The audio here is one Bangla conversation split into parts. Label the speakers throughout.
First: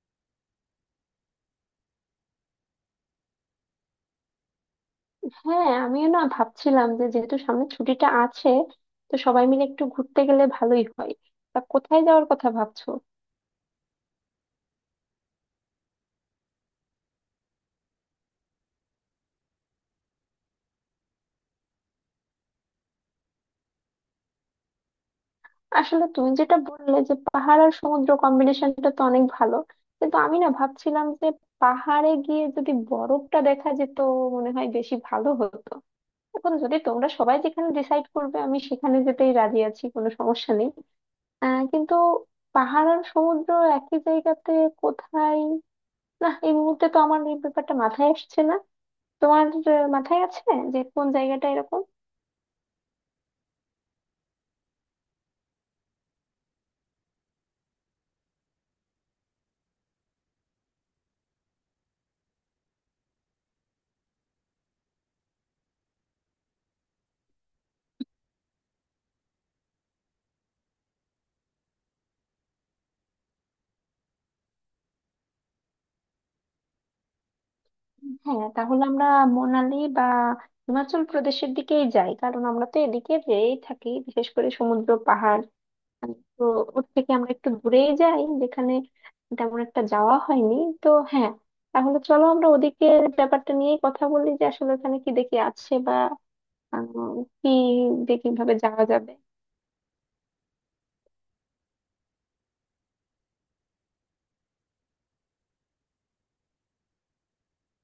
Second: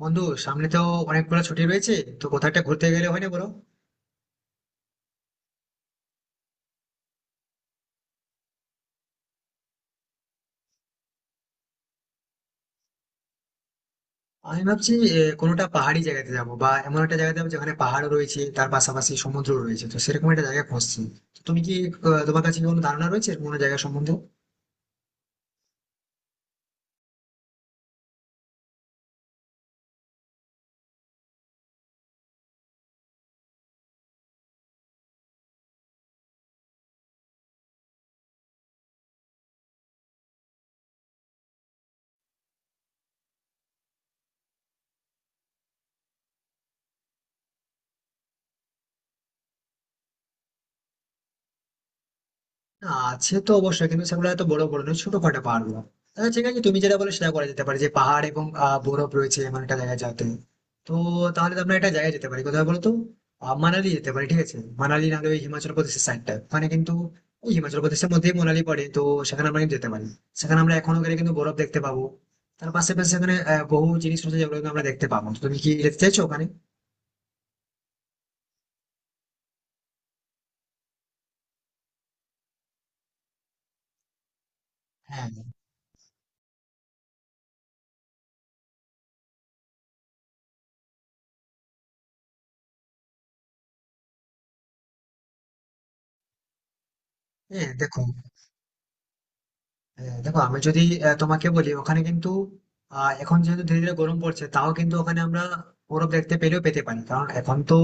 Speaker 1: বন্ধু, সামনে তো অনেকগুলো ছুটি রয়েছে, তো কোথাও একটা ঘুরতে গেলে হয় না বলো?
Speaker 2: হ্যাঁ, আমিও না ভাবছিলাম যে যেহেতু সামনে ছুটিটা আছে, তো সবাই মিলে একটু ঘুরতে গেলে ভালোই হয়। তা কোথায় যাওয়ার কথা ভাবছো?
Speaker 1: আমি ভাবছি কোনোটা পাহাড়ি জায়গাতে যাবো বা এমন একটা জায়গাতে যাবো যেখানে পাহাড় রয়েছে তার পাশাপাশি সমুদ্র রয়েছে, তো সেরকম একটা জায়গা খুঁজছি। তো তুমি কি তোমার কাছে কি কোনো ধারণা রয়েছে এরকম কোনো জায়গা সম্বন্ধে?
Speaker 2: আসলে তুমি যেটা বললে যে পাহাড় আর সমুদ্র কম্বিনেশনটা তো অনেক ভালো, কিন্তু আমি না ভাবছিলাম যে পাহাড়ে গিয়ে যদি বরফটা দেখা যেত মনে হয় বেশি ভালো হতো। এখন যদি তোমরা সবাই যেখানে ডিসাইড করবে আমি সেখানে যেতেই রাজি আছি, কোনো সমস্যা নেই। কিন্তু পাহাড় আর সমুদ্র একই জায়গাতে কোথায়? না, এই মুহূর্তে তো আমার এই ব্যাপারটা মাথায় আসছে না। তোমার মাথায় আছে যে কোন জায়গাটা এরকম?
Speaker 1: না, আছে তো অবশ্যই, কিন্তু সেগুলো এত বড় বড় নয়, ছোটখাটো পাহাড় গুলো। তাহলে ঠিক আছে, তুমি যেটা বলে সেটা করা যেতে পারে, যে পাহাড় এবং বরফ রয়েছে এমন একটা জায়গায় যাতে। তো তাহলে তো আমরা একটা জায়গায় যেতে পারি, কোথায় বলতো? মানালি যেতে পারি, ঠিক আছে মানালি, নাহলে ওই হিমাচল প্রদেশের সাইডটা মানে কিন্তু ওই হিমাচল প্রদেশের মধ্যেই মানালি পড়ে তো। সেখানে আমরা কিন্তু যেতে পারি, সেখানে আমরা এখনো গেলে কিন্তু বরফ দেখতে পাবো। তার পাশাপাশি সেখানে বহু জিনিস রয়েছে যেগুলো কিন্তু আমরা দেখতে পাবো, তো তুমি কি যেতে চাইছো ওখানে?
Speaker 2: হ্যাঁ, তাহলে আমরা মোনালি বা হিমাচল প্রদেশের দিকেই যাই, কারণ আমরা তো এদিকে যেয়েই থাকি বিশেষ করে সমুদ্র
Speaker 1: হ্যাঁ,
Speaker 2: পাহাড়। তো ওর থেকে আমরা একটু দূরেই যাই যেখানে তেমন একটা যাওয়া হয়নি। তো হ্যাঁ, তাহলে চলো আমরা ওদিকে ব্যাপারটা নিয়েই কথা বলি, যে আসলে ওখানে কি দেখি আছে বা আহ, কি,
Speaker 1: হ্যাঁ, দেখো।
Speaker 2: যে কিভাবে যাওয়া যাবে।
Speaker 1: হ্যাঁ, দেখো আমি যদি তোমাকে বলি, ওখানে কিন্তু এখন যেহেতু ধীরে ধীরে গরম পড়ছে, তাও কিন্তু ওখানে আমরা বরফ দেখতে পেলেও পেতে পারি, কারণ এখন তো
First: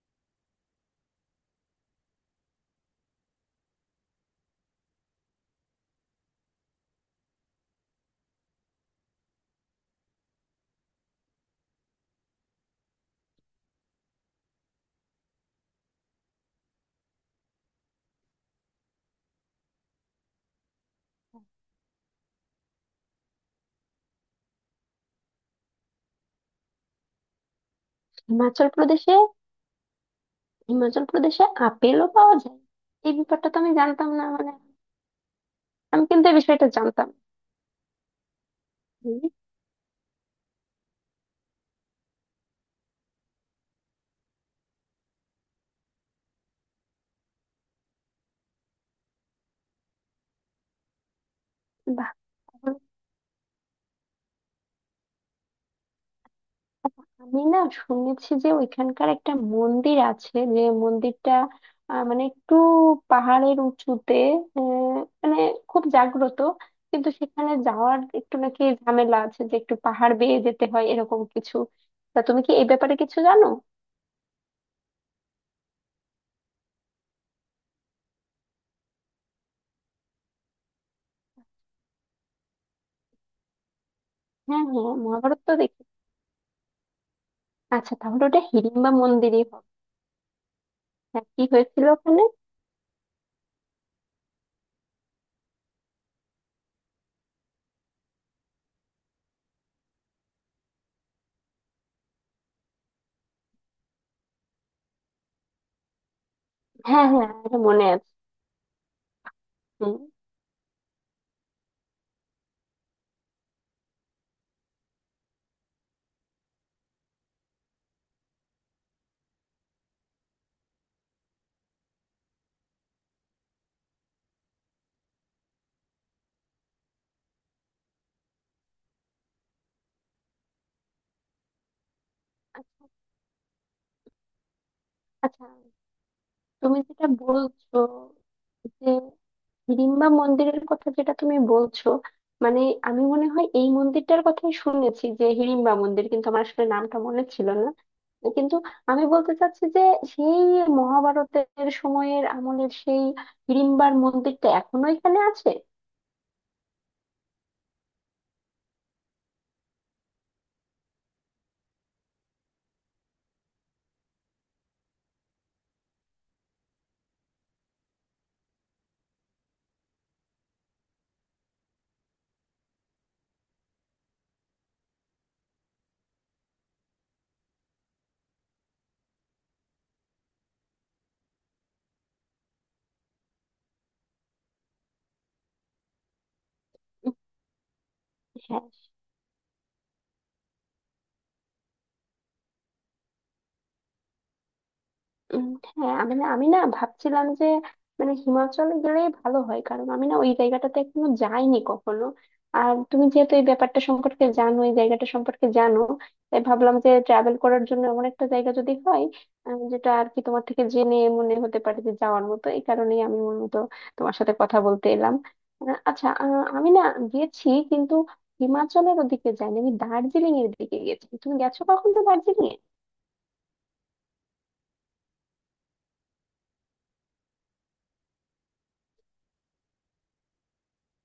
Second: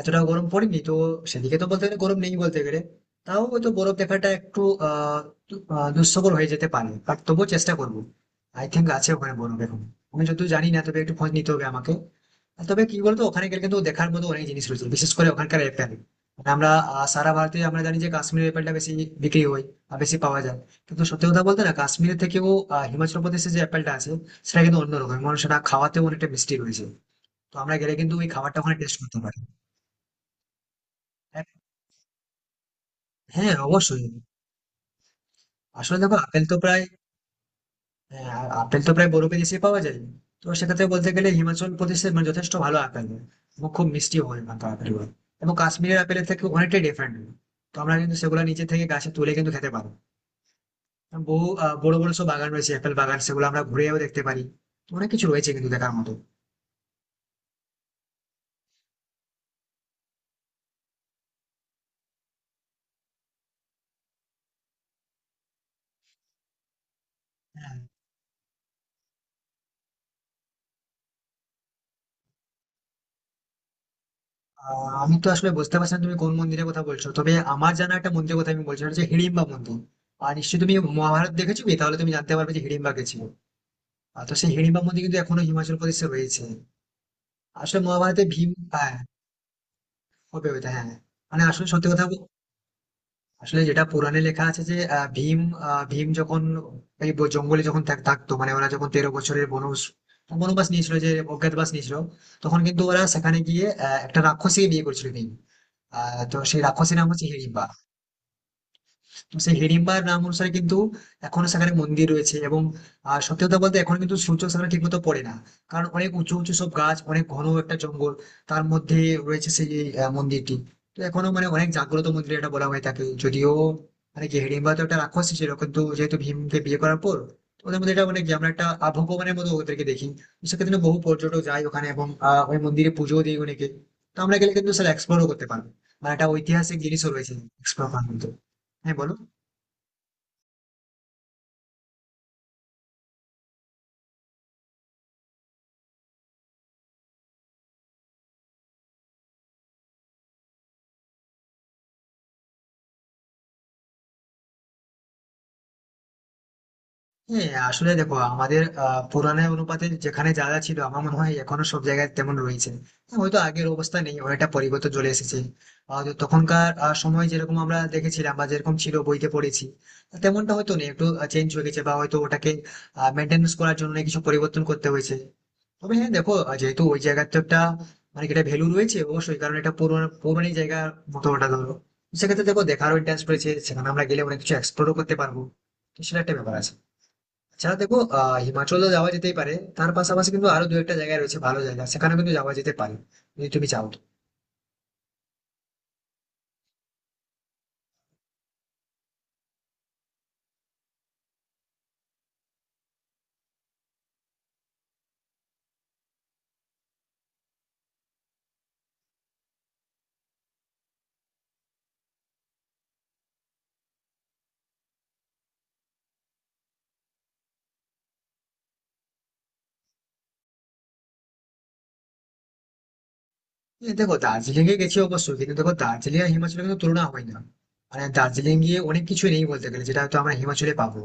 Speaker 1: এতটা গরম পড়েনি তো, সেদিকে তো বলতে গেলে গরম নেই বলতে গেলে। তাও হয়তো বরফ দেখাটা একটু আহ দুঃস্থকর হয়ে যেতে পারে, বাট তবুও চেষ্টা করবো। আই থিঙ্ক আছে ওখানে বরফ এখন, আমি যদিও জানি না, তবে একটু খোঁজ নিতে হবে আমাকে। আর তবে কি বলতো, ওখানে গেলে কিন্তু দেখার মতো অনেক জিনিস রয়েছে, বিশেষ করে ওখানকার অ্যাপেল। আমরা সারা ভারতে আমরা জানি যে কাশ্মীরের অ্যাপেলটা বেশি বিক্রি হয় বা বেশি পাওয়া যায়, কিন্তু সত্যি কথা বলতে না, কাশ্মীরের থেকেও হিমাচল প্রদেশে যে অ্যাপেলটা আছে সেটা কিন্তু অন্যরকম, মানে সেটা খাওয়াতেও অনেকটা মিষ্টি রয়েছে। তো আমরা গেলে কিন্তু ওই খাবারটা
Speaker 2: হিমাচল
Speaker 1: ওখানে টেস্ট
Speaker 2: প্রদেশে,
Speaker 1: করতে পারি।
Speaker 2: হিমাচল প্রদেশে
Speaker 1: হ্যাঁ।
Speaker 2: আপেলও পাওয়া যায়? এই ব্যাপারটা
Speaker 1: হ্যাঁ,
Speaker 2: তো আমি
Speaker 1: অবশ্যই।
Speaker 2: জানতাম না, মানে
Speaker 1: আসলে
Speaker 2: আমি
Speaker 1: দেখো
Speaker 2: কিন্তু এই
Speaker 1: আপেল তো
Speaker 2: বিষয়টা
Speaker 1: প্রায়,
Speaker 2: জানতাম না।
Speaker 1: আপেল তো প্রায়
Speaker 2: হুম।
Speaker 1: বরফে দেশে পাওয়া যায়। তো সেক্ষেত্রে বলতে গেলে হিমাচল প্রদেশে মানে যথেষ্ট ভালো আপেল হয়, এবং খুব মিষ্টি হয় ওখানকার আপেলগুলো, এবং কাশ্মীরের আপেলের থেকে অনেকটাই ডিফারেন্ট। তো আমরা কিন্তু সেগুলো নিচে থেকে গাছে তুলে কিন্তু খেতে পারবো, এবং বহু বড়
Speaker 2: বাহ,
Speaker 1: বড় সব বাগান রয়েছে
Speaker 2: তাহলে
Speaker 1: আপেল বাগান, সেগুলো আমরা ঘুরেও দেখতে পারি। তো অনেক কিছু রয়েছে কিন্তু দেখার মতো।
Speaker 2: আমি না শুনেছি যে ওইখানকার একটা মন্দির আছে, যে মন্দিরটা মানে একটু পাহাড়ের উঁচুতে, আহ, মানে খুব জাগ্রত, কিন্তু সেখানে
Speaker 1: হ্যাঁ।
Speaker 2: যাওয়ার একটু নাকি ঝামেলা আছে, যে একটু পাহাড় বেয়ে যেতে হয় এরকম কিছু। তা তুমি কি এই ব্যাপারে কিছু জানো?
Speaker 1: আমি তো আসলে বুঝতে পারছি না তুমি কোন মন্দিরের কথা বলছো, তবে আমার জানা একটা মন্দিরের কথা আমি বলছি, সেটা হচ্ছে হিড়িম্বা মন্দির। আর নিশ্চয়ই তুমি মহাভারত দেখেছো কি? তাহলে তুমি জানতে পারবে যে হিড়িম্বা কে ছিল। আর তো সেই
Speaker 2: হ্যাঁ
Speaker 1: হিড়িম্বা
Speaker 2: হ্যাঁ,
Speaker 1: মন্দির কিন্তু
Speaker 2: মহাভারত
Speaker 1: এখনো
Speaker 2: তো
Speaker 1: হিমাচল
Speaker 2: দেখি।
Speaker 1: প্রদেশে রয়েছে। আসলে
Speaker 2: আচ্ছা,
Speaker 1: মহাভারতে
Speaker 2: তাহলে ওটা
Speaker 1: ভীম,
Speaker 2: হিড়িম্বা
Speaker 1: হ্যাঁ।
Speaker 2: মন্দিরই হবে।
Speaker 1: হবে ওইটা, হ্যাঁ।
Speaker 2: হ্যাঁ,
Speaker 1: মানে
Speaker 2: কি
Speaker 1: আসলে
Speaker 2: হয়েছিল
Speaker 1: সত্যি কথা
Speaker 2: ওখানে?
Speaker 1: আসলে যেটা পুরাণে লেখা আছে যে ভীম, ভীম যখন এই জঙ্গলে যখন থাকতো, মানে ওরা যখন 13 বছরের বনবাস, বনবাস নিয়েছিল, যে অজ্ঞাতবাস নিয়েছিল, তখন কিন্তু ওরা সেখানে গিয়ে একটা রাক্ষসীকে বিয়ে করেছিল ভীম। তো সেই রাক্ষসীর
Speaker 2: হ্যাঁ
Speaker 1: নাম হচ্ছে
Speaker 2: হ্যাঁ, এটা
Speaker 1: হিড়িম্বা।
Speaker 2: মনে আছে।
Speaker 1: সেই
Speaker 2: হুম।
Speaker 1: হিড়িম্বার নাম অনুসারে কিন্তু এখনো সেখানে মন্দির রয়েছে, এবং সত্যি কথা বলতে এখন কিন্তু সূর্য সেখানে ঠিকমতো পড়ে না, কারণ অনেক উঁচু উঁচু সব গাছ, অনেক ঘন একটা জঙ্গল, তার মধ্যে রয়েছে সেই মন্দিরটি। তো এখনো মানে অনেক জাগ্রত মন্দির এটা, বলা হয় তাকে। যদিও মানে কি, হিড়িম্বা তো একটা রাক্ষসী ছিল, কিন্তু যেহেতু ভীমকে বিয়ে করার পর, তো ওদের মধ্যে এটা মানে কি আমরা একটা ভগবানের মতো ওদেরকে দেখি। তো সেক্ষেত্রে বহু পর্যটক যায় ওখানে এবং ওই মন্দিরে পুজো দিই অনেকে। তো আমরা গেলে কিন্তু স্যার এক্সপ্লোরও
Speaker 2: আচ্ছা,
Speaker 1: করতে পারবো, মানে একটা ঐতিহাসিক
Speaker 2: তুমি যেটা
Speaker 1: জিনিসও রয়েছে
Speaker 2: বলছো
Speaker 1: এক্সপ্লোর করার মতো।
Speaker 2: যে
Speaker 1: হ্যাঁ বলো।
Speaker 2: হিড়িম্বা মন্দিরের কথা যেটা তুমি বলছো, মানে আমি মনে হয় এই মন্দিরটার কথাই শুনেছি, যে হিড়িম্বা মন্দির, কিন্তু আমার আসলে নামটা মনে ছিল না। কিন্তু আমি বলতে চাচ্ছি যে সেই মহাভারতের সময়ের আমলের সেই হিড়িম্বার মন্দিরটা এখনো এখানে আছে।
Speaker 1: হ্যাঁ, আসলে দেখো আমাদের পুরানের অনুপাতে যেখানে যা যা ছিল, আমার মনে হয় এখনো সব জায়গায় তেমন রয়েছে। হ্যাঁ, হয়তো আগের অবস্থা নেই, অনেকটা পরিবর্তন চলে এসেছে। তো তখনকার সময় যেরকম আমরা দেখেছিলাম বা যেরকম ছিল বইতে পড়েছি, তেমনটা হয়তো নেই, একটু চেঞ্জ হয়ে গেছে, বা হয়তো ওটাকে মেনটেন্স করার জন্য কিছু পরিবর্তন করতে হয়েছে। তবে হ্যাঁ দেখো যেহেতু ওই জায়গার তো একটা মানে কি এটা ভ্যালু রয়েছে অবশ্যই, কারণ এটা পুরনো পুরনো জায়গার মতো ওটা ধরো। সেক্ষেত্রে দেখো দেখারও ইন্টারেস্ট রয়েছে, সেখানে আমরা গেলে অনেক কিছু এক্সপ্লোরও করতে পারবো। তো সেটা একটা ব্যাপার আছে। আচ্ছা দেখো
Speaker 2: হ্যাঁ।
Speaker 1: হিমাচল তো যাওয়া যেতেই পারে, তার পাশাপাশি কিন্তু আরো দু একটা জায়গা রয়েছে ভালো জায়গা, সেখানে কিন্তু যাওয়া যেতে পারে, যদি তুমি চাও।
Speaker 2: উম, হ্যাঁ, আমি না ভাবছিলাম যে মানে হিমাচলে গেলেই ভালো হয়, কারণ আমি না ওই জায়গাটাতে এখনো যাইনি কখনো। আর তুমি যেহেতু এই ব্যাপারটা সম্পর্কে জানো, এই জায়গাটা সম্পর্কে জানো, তাই ভাবলাম যে ট্রাভেল করার জন্য এমন একটা জায়গা যদি হয় যেটা আর কি তোমার থেকে জেনে মনে হতে পারে যে যাওয়ার মতো, এই কারণেই আমি মূলত তোমার সাথে কথা বলতে এলাম। আচ্ছা, আমি না গেছি, কিন্তু হিমাচলের ওদিকে যাইনি, আমি দার্জিলিং এর দিকে গেছি। তুমি গেছো কখনো দার্জিলিং এ?
Speaker 1: এই দেখো দার্জিলিং এ গেছি অবশ্যই, কিন্তু দেখো দার্জিলিং আর হিমাচলের কিন্তু তুলনা হয় না, মানে দার্জিলিং গিয়ে অনেক কিছু নেই বলতে গেলে যেটা হয়তো আমরা হিমাচলে পাবো।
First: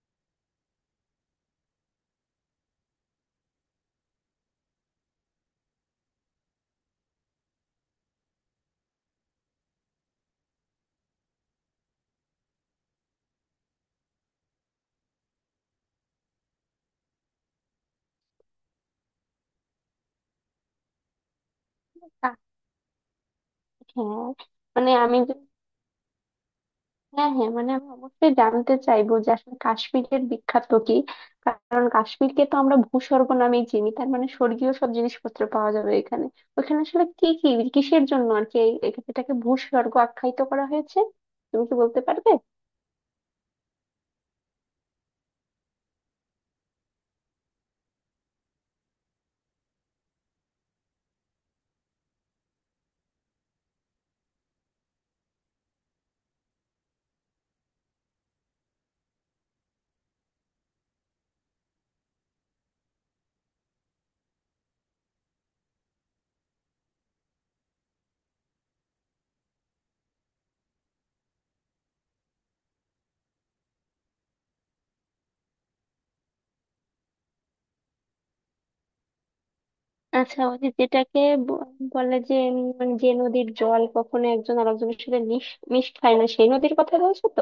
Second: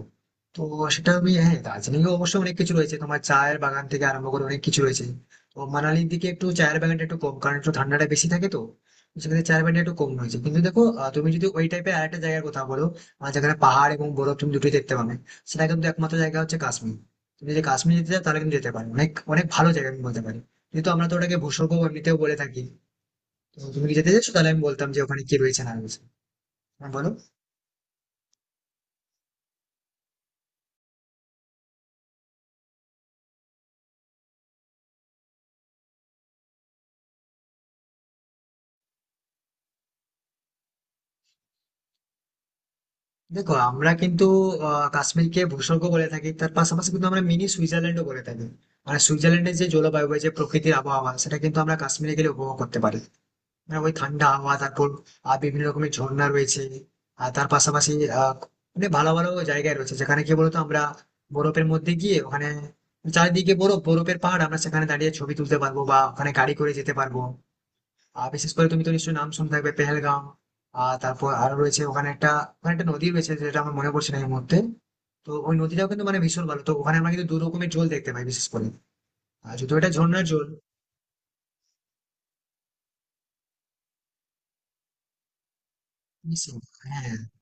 Speaker 1: তো সেটা আমি, হ্যাঁ দার্জিলিং এ অবশ্যই অনেক কিছু রয়েছে, তোমার চায়ের বাগান থেকে আরম্ভ করে অনেক কিছু রয়েছে। তো মানালির দিকে একটু চায়ের বাগানটা একটু কম, কারণ একটু ঠান্ডাটা বেশি থাকে তো। তো সেক্ষেত্রে চায়ের বাগানটা একটু কম রয়েছে, কিন্তু দেখো তুমি যদি ওই টাইপের আরেকটা জায়গার কথা বলো, যেখানে পাহাড় এবং বরফ তুমি দুটোই দেখতে পাবে, সেটা কিন্তু একমাত্র জায়গা হচ্ছে কাশ্মীর। তুমি যদি কাশ্মীর যেতে চাও তাহলে কিন্তু যেতে পারো, অনেক অনেক ভালো জায়গা আমি বলতে পারি, কিন্তু আমরা তো ওটাকে ভূস্বর্গ এমনিতেও বলে
Speaker 2: আহ,
Speaker 1: থাকি। তো তুমি কি যেতে
Speaker 2: হ্যাঁ,
Speaker 1: চাইছো? তাহলে আমি বলতাম
Speaker 2: মানে
Speaker 1: যে
Speaker 2: আমি
Speaker 1: ওখানে কি রয়েছে না রয়েছে। হ্যাঁ, বলো।
Speaker 2: হ্যাঁ হ্যাঁ, মানে আমি অবশ্যই জানতে চাইবো যে আসলে কাশ্মীরের বিখ্যাত কি, কারণ কাশ্মীরকে তো আমরা ভূস্বর্গ নামেই চিনি, তার মানে স্বর্গীয় সব জিনিসপত্র পাওয়া যাবে এখানে। ওখানে আসলে কি কি, কিসের জন্য আর কি এটাকে ভূস্বর্গ আখ্যায়িত করা হয়েছে? তুমি কি বলতে পারবে?
Speaker 1: দেখো আমরা কিন্তু কাশ্মীরকে ভূস্বর্গ বলে থাকি, তার পাশাপাশি কিন্তু আমরা মিনি সুইজারল্যান্ডও বলে থাকি। আর সুইজারল্যান্ডের যে জলবায়ু বা যে প্রকৃতির আবহাওয়া সেটা কিন্তু আমরা কাশ্মীরে গেলে উপভোগ করতে পারি, মানে ওই ঠান্ডা আবহাওয়া, তারপর বিভিন্ন রকমের ঝর্ণা রয়েছে। আর তার পাশাপাশি আহ মানে ভালো ভালো জায়গায় রয়েছে যেখানে কি বলতো আমরা বরফের মধ্যে গিয়ে ওখানে চারিদিকে বরফ, বরফের পাহাড়, আমরা সেখানে দাঁড়িয়ে ছবি তুলতে পারবো বা ওখানে গাড়ি করে যেতে পারবো। বিশেষ করে তুমি তো নিশ্চয়ই নাম শুনে থাকবে পেহেলগাঁও। তারপর আরো রয়েছে ওখানে একটা, ওখানে একটা নদী রয়েছে যেটা আমার মনে পড়ছে না এই মুহূর্তে। তো ওই নদীটাও কিন্তু মানে ভীষণ ভালো, তো ওখানে আমরা কিন্তু দু রকমের জল দেখতে পাই বিশেষ করে, আর যদিও এটা ঝর্ণার
Speaker 2: আচ্ছা,
Speaker 1: জল।
Speaker 2: ওই যে যেটাকে ব- বলে, যে মানে যে নদীর জল কখনো একজন আরেকজনের সাথে মিশ মিশ খায় না, সেই
Speaker 1: মিশিং,
Speaker 2: নদীর কথা
Speaker 1: হ্যাঁ।
Speaker 2: বলছো তো?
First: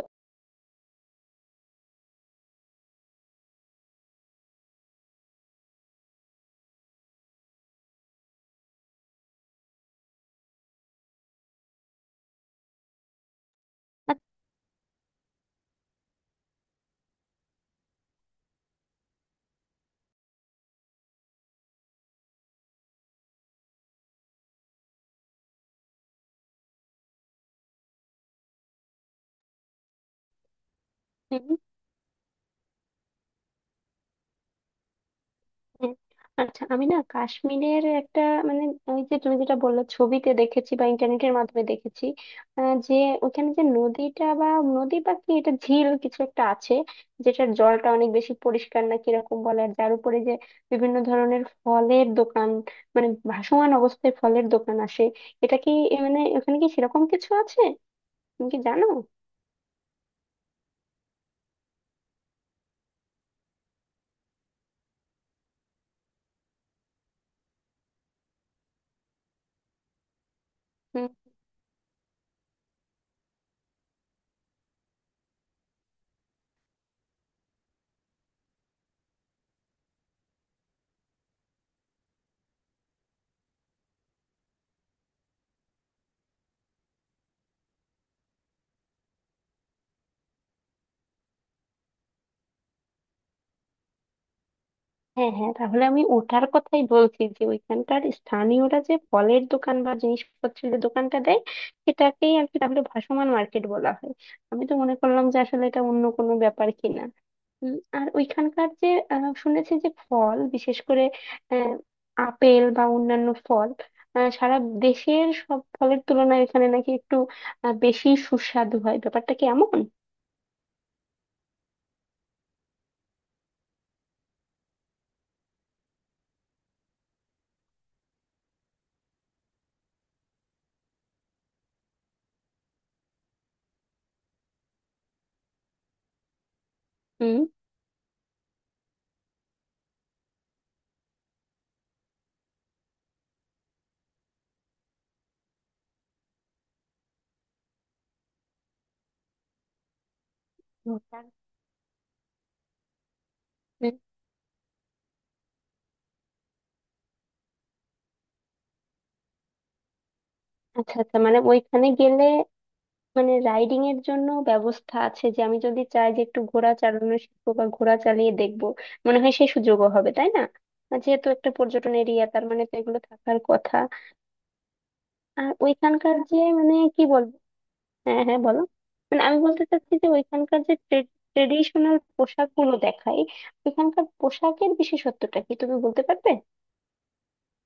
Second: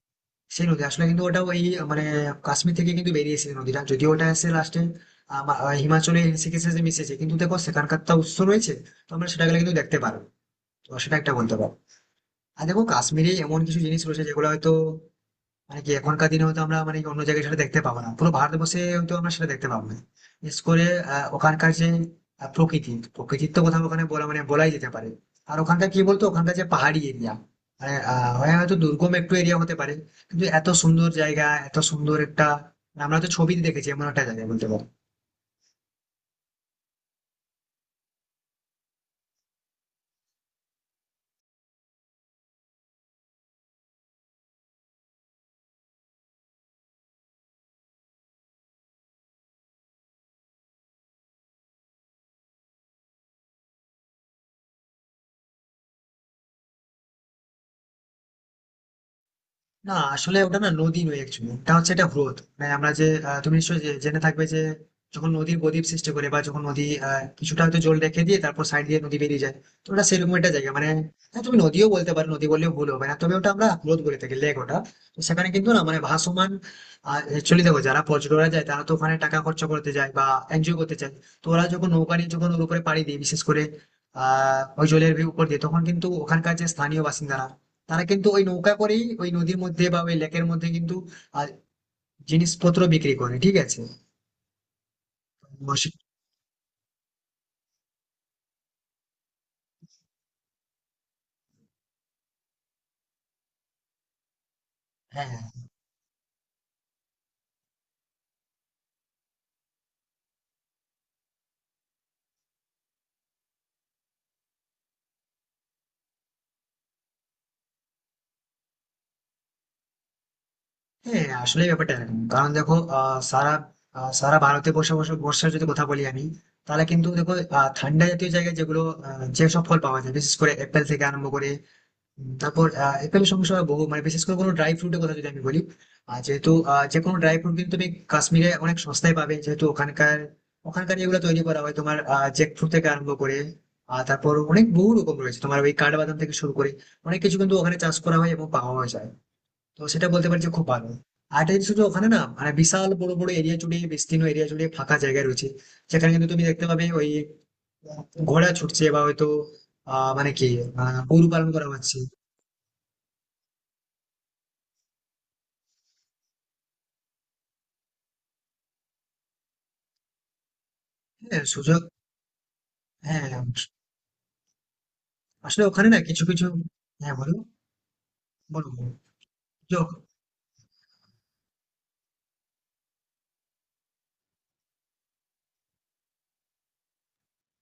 Speaker 1: সেই নদী আসলে কিন্তু ওটা ওই মানে কাশ্মীর থেকে কিন্তু বেরিয়েছে এই নদীটা, যদিও ওটা এসে লাস্টে হিমাচলে ঋষিকেশে যে মিশেছে, কিন্তু দেখো সেখানকার তো উৎস রয়েছে। তো আমরা সেটা গেলে কিন্তু দেখতে পারবো, তো সেটা একটা বলতে পারো। আর দেখো কাশ্মীরে এমন কিছু জিনিস রয়েছে যেগুলো হয়তো মানে কি এখনকার দিনে হয়তো আমরা মানে অন্য জায়গায় সেটা দেখতে পাবো না, পুরো ভারতবর্ষে হয়তো আমরা সেটা দেখতে পাবো না, বিশেষ করে ওখানকার যে প্রকৃতি, প্রকৃতির তো কথা ওখানে বলা মানে বলাই যেতে পারে। আর ওখানকার কি বলতো, ওখানকার যে পাহাড়ি এরিয়া, মানে হয় হয়তো দুর্গম একটু এরিয়া হতে পারে, কিন্তু এত সুন্দর জায়গা,
Speaker 2: আচ্ছা।
Speaker 1: এত সুন্দর একটা মানে আমরা তো ছবিতে দেখেছি এমন একটা জায়গা বলতে পারো।
Speaker 2: হুম। আচ্ছা, আমি না কাশ্মীরের একটা, মানে ওই যে তুমি যেটা বললে, ছবিতে দেখেছি বা ইন্টারনেটের মাধ্যমে দেখেছি, যে ওখানে যে নদীটা বা নদী বা কি, এটা ঝিল কিছু একটা আছে, যেটার জলটা অনেক বেশি পরিষ্কার না কিরকম বলে, আর যার উপরে যে বিভিন্ন ধরনের ফলের দোকান, মানে ভাসমান অবস্থায় ফলের দোকান আসে, এটা কি এ, মানে ওখানে কি সেরকম কিছু আছে? তুমি কি জানো?
Speaker 1: না আসলে ওটা না নদী নয়, অ্যাকচুয়ালি ওটা হচ্ছে একটা হ্রদ, মানে আমরা যে তুমি নিশ্চয়ই জেনে থাকবে যে যখন নদীর বদ্বীপ সৃষ্টি করে বা যখন নদী কিছুটা হয়তো জল রেখে দিয়ে তারপর সাইড দিয়ে নদী বেরিয়ে যায়, তো ওটা সেরকম একটা জায়গা মানে। হ্যাঁ, তুমি নদীও বলতে পারো, নদী বললেও ভুল হবে না, তবে ওটা আমরা হ্রদ বলে থাকি, লেক ওটা। তো সেখানে কিন্তু না মানে ভাসমান চলে, দেখো যারা পর্যটকরা যায় তারা তো ওখানে টাকা খরচা করতে যায় বা এনজয় করতে চায়। তো ওরা যখন নৌকা নিয়ে যখন ওর উপরে পাড়ি দিয়ে বিশেষ করে ওই জলের ভিউ উপর দিয়ে, তখন কিন্তু ওখানকার যে স্থানীয় বাসিন্দারা, তারা কিন্তু ওই নৌকা করেই ওই নদীর মধ্যে বা ওই লেকের মধ্যে কিন্তু আহ, জিনিসপত্র বিক্রি করে, ঠিক আছে।
Speaker 2: হ্যাঁ হ্যাঁ, তাহলে
Speaker 1: বসে-
Speaker 2: আমি ওটার কথাই বলছি, যে ওইখানকার স্থানীয়রা যে ফলের দোকান বা জিনিসপত্রের যে দোকানটা দেয়, সেটাকেই আর কি তাহলে ভাসমান মার্কেট বলা হয়। আমি তো মনে করলাম যে
Speaker 1: হ্যাঁ।
Speaker 2: আসলে এটা অন্য কোনো ব্যাপার কিনা। আর ওইখানকার যে শুনেছি যে ফল বিশেষ করে আহ, আপেল বা অন্যান্য ফল সারা দেশের সব ফলের তুলনায় এখানে নাকি একটু বেশি সুস্বাদু হয়, ব্যাপারটা কি এমন?
Speaker 1: হ্যাঁ আসলে ব্যাপারটা এরকম, কারণ দেখো সারা ভারতে বসে বসে বর্ষার যদি কথা বলি আমি, তাহলে কিন্তু দেখো ঠান্ডা জাতীয় জায়গায় যেগুলো যেসব ফল পাওয়া যায়, বিশেষ করে অ্যাপেল থেকে আরম্ভ করে, তারপর একটা বেশ সমস্যা হয় বহু, মানে বিশেষ করে কোনো ড্রাই ফ্রুটের কথা যদি আমি বলি, যে কোনো
Speaker 2: হুম।
Speaker 1: ড্রাই ফ্রুট কিন্তু তুমি কাশ্মীরে অনেক সস্তায় পাবে, যেহেতু ওখানকার, ওখানকার এগুলো তৈরি করা হয়, তোমার জ্যাক ফ্রুট থেকে আরম্ভ করে, আর তারপর অনেক বহু রকম রয়েছে তোমার ওই কাঠবাদাম থেকে শুরু করে, অনেক কিছু কিন্তু ওখানে চাষ করা হয় এবং পাওয়া যায়। তো সেটা বলতে পারি যে খুব ভালো।
Speaker 2: হুম।
Speaker 1: আর একটা জিনিস হচ্ছে ওখানে না মানে বিশাল বড় বড় এরিয়া জুড়ে,
Speaker 2: হুম।
Speaker 1: বিস্তীর্ণ এরিয়া জুড়ে ফাঁকা জায়গা রয়েছে, যেখানে কিন্তু তুমি দেখতে পাবে ওই আহ, ঘোড়া ছুটছে বা হয়তো মানে কি
Speaker 2: আচ্ছা আচ্ছা,
Speaker 1: গরু
Speaker 2: মানে
Speaker 1: পালন করা
Speaker 2: ওইখানে
Speaker 1: হচ্ছে।
Speaker 2: গেলে মানে রাইডিং এর জন্য ব্যবস্থা আছে, যে আমি যদি চাই যে একটু ঘোড়া চালানো শিখবো বা ঘোড়া চালিয়ে দেখবো, মনে হয় সেই সুযোগও হবে, তাই না? আর যেহেতু একটা
Speaker 1: হ্যাঁ, সুযোগ।
Speaker 2: পর্যটন এরিয়া, তার মানে তো এগুলো
Speaker 1: হ্যাঁ,
Speaker 2: থাকার কথা। আর
Speaker 1: আসলে ওখানে না
Speaker 2: ওইখানকার
Speaker 1: কিছু,
Speaker 2: যে
Speaker 1: কিছু
Speaker 2: মানে কি
Speaker 1: হ্যাঁ,
Speaker 2: বলবো।
Speaker 1: বলো,
Speaker 2: হ্যাঁ হ্যাঁ, বলো।
Speaker 1: বলো, বলো।
Speaker 2: মানে আমি বলতে চাচ্ছি যে ওইখানকার যে ট্রেডিশনাল পোশাক গুলো দেখায়, ওইখানকার পোশাকের বিশেষত্বটা কি তুমি বলতে পারবে?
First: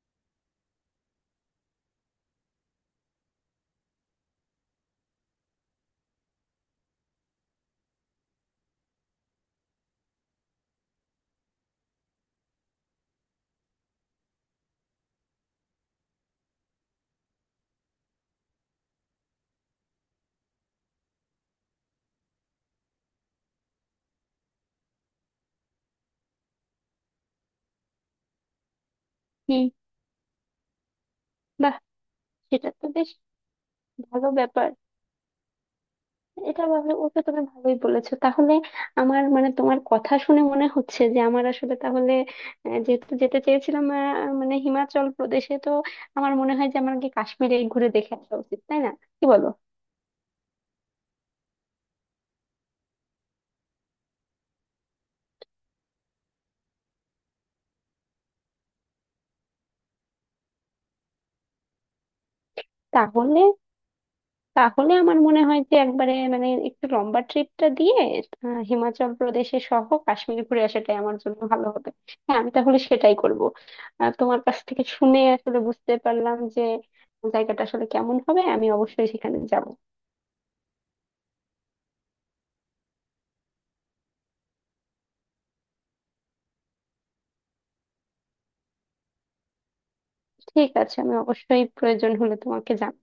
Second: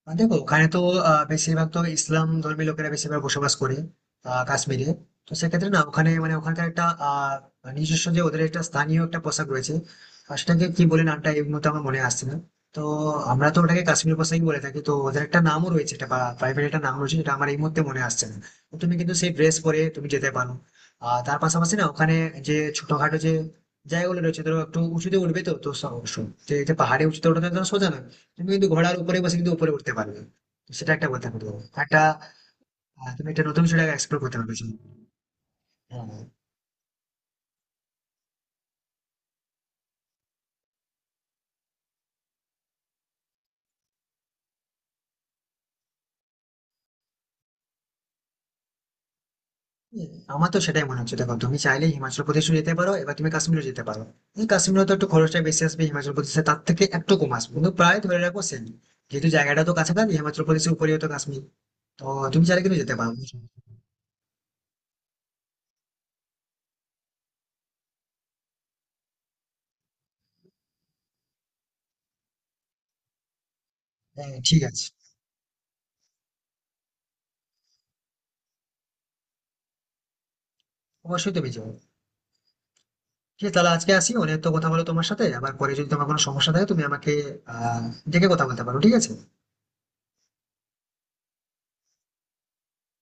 Speaker 1: দেখো ওখানে তো বেশিরভাগ তো ইসলাম ধর্মী লোকেরা বেশিরভাগ বসবাস করে কাশ্মীরে। তো সেক্ষেত্রে না ওখানে মানে ওখানকার একটা নিজস্ব, যে ওদের একটা স্থানীয় একটা পোশাক রয়েছে, আর সেটাকে কি বলে নামটা এই মুহূর্তে আমার মনে আসছে না। তো আমরা তো ওটাকে কাশ্মীর পোশাকই বলে থাকি, তো ওদের একটা নামও রয়েছে এটা, প্রাইভেট একটা নাম রয়েছে যেটা আমার এই মুহূর্তে মনে আসছে না। তো তুমি কিন্তু সেই ড্রেস পরে তুমি যেতে পারো। আর তার পাশাপাশি না ওখানে যে ছোটখাটো যে জায়গাগুলো রয়েছে, ধরো একটু উঁচুতে উঠবে তো, তো যে যে পাহাড়ে উঁচুতে ওঠা তো একদম সোজা না, তুমি কিন্তু ঘোড়ার উপরে বসে কিন্তু
Speaker 2: হুম।
Speaker 1: উপরে উঠতে পারবে। তো সেটা একটা কথা বলতে পারো,
Speaker 2: বাহ,
Speaker 1: একটা
Speaker 2: সেটা তো বেশ
Speaker 1: তুমি একটা নতুন সেটাকে এক্সপ্লোর
Speaker 2: ভালো
Speaker 1: করতে পারবে।
Speaker 2: ব্যাপার।
Speaker 1: হ্যাঁ।
Speaker 2: এটা ভাবে ওকে, তুমি ভালোই বলেছো তাহলে। আমার মানে তোমার কথা শুনে মনে হচ্ছে যে আমার আসলে তাহলে যেহেতু যেতে চেয়েছিলাম, মানে হিমাচল প্রদেশে, তো আমার মনে হয় যে আমাকে কাশ্মীরে ঘুরে দেখে আসা উচিত, তাই না? কি বলো?
Speaker 1: আমার তো সেটাই মনে হচ্ছে, দেখো তুমি চাইলে হিমাচল প্রদেশও যেতে পারো, এবার তুমি কাশ্মীরও যেতে পারো, কিন্তু কাশ্মীরে তো একটু খরচটা বেশি আসবে, হিমাচল প্রদেশে তার থেকে একটু কম আসবে, কিন্তু প্রায় ধরে রাখো সেম, যেহেতু জায়গাটা তো কাছাকাছি, হিমাচল প্রদেশের উপরে তো কাশ্মীর। তো তুমি চাইলে কিন্তু যেতে পারো।
Speaker 2: তাহলে, তাহলে আমার মনে হয় যে একবারে মানে একটু লম্বা ট্রিপটা দিয়ে হিমাচল প্রদেশে সহ কাশ্মীর ঘুরে আসাটাই আমার জন্য ভালো হবে। হ্যাঁ, আমি তাহলে সেটাই করব।
Speaker 1: হ্যাঁ
Speaker 2: তোমার কাছ
Speaker 1: ঠিক
Speaker 2: থেকে
Speaker 1: আছে।
Speaker 2: শুনে আসলে বুঝতে পারলাম যে জায়গাটা আসলে কেমন হবে, আমি অবশ্যই সেখানে যাব।
Speaker 1: অবশ্যই তুমি যাও। ঠিক আছে তাহলে আজকে আসি, অনেক তো কথা বলো তোমার সাথে, আবার পরে যদি তোমার কোনো সমস্যা থাকে তুমি আমাকে আহ ডেকে কথা বলতে পারো, ঠিক আছে।
Speaker 2: ঠিক আছে, আমি অবশ্যই প্রয়োজন হলে তোমাকে জানাবো।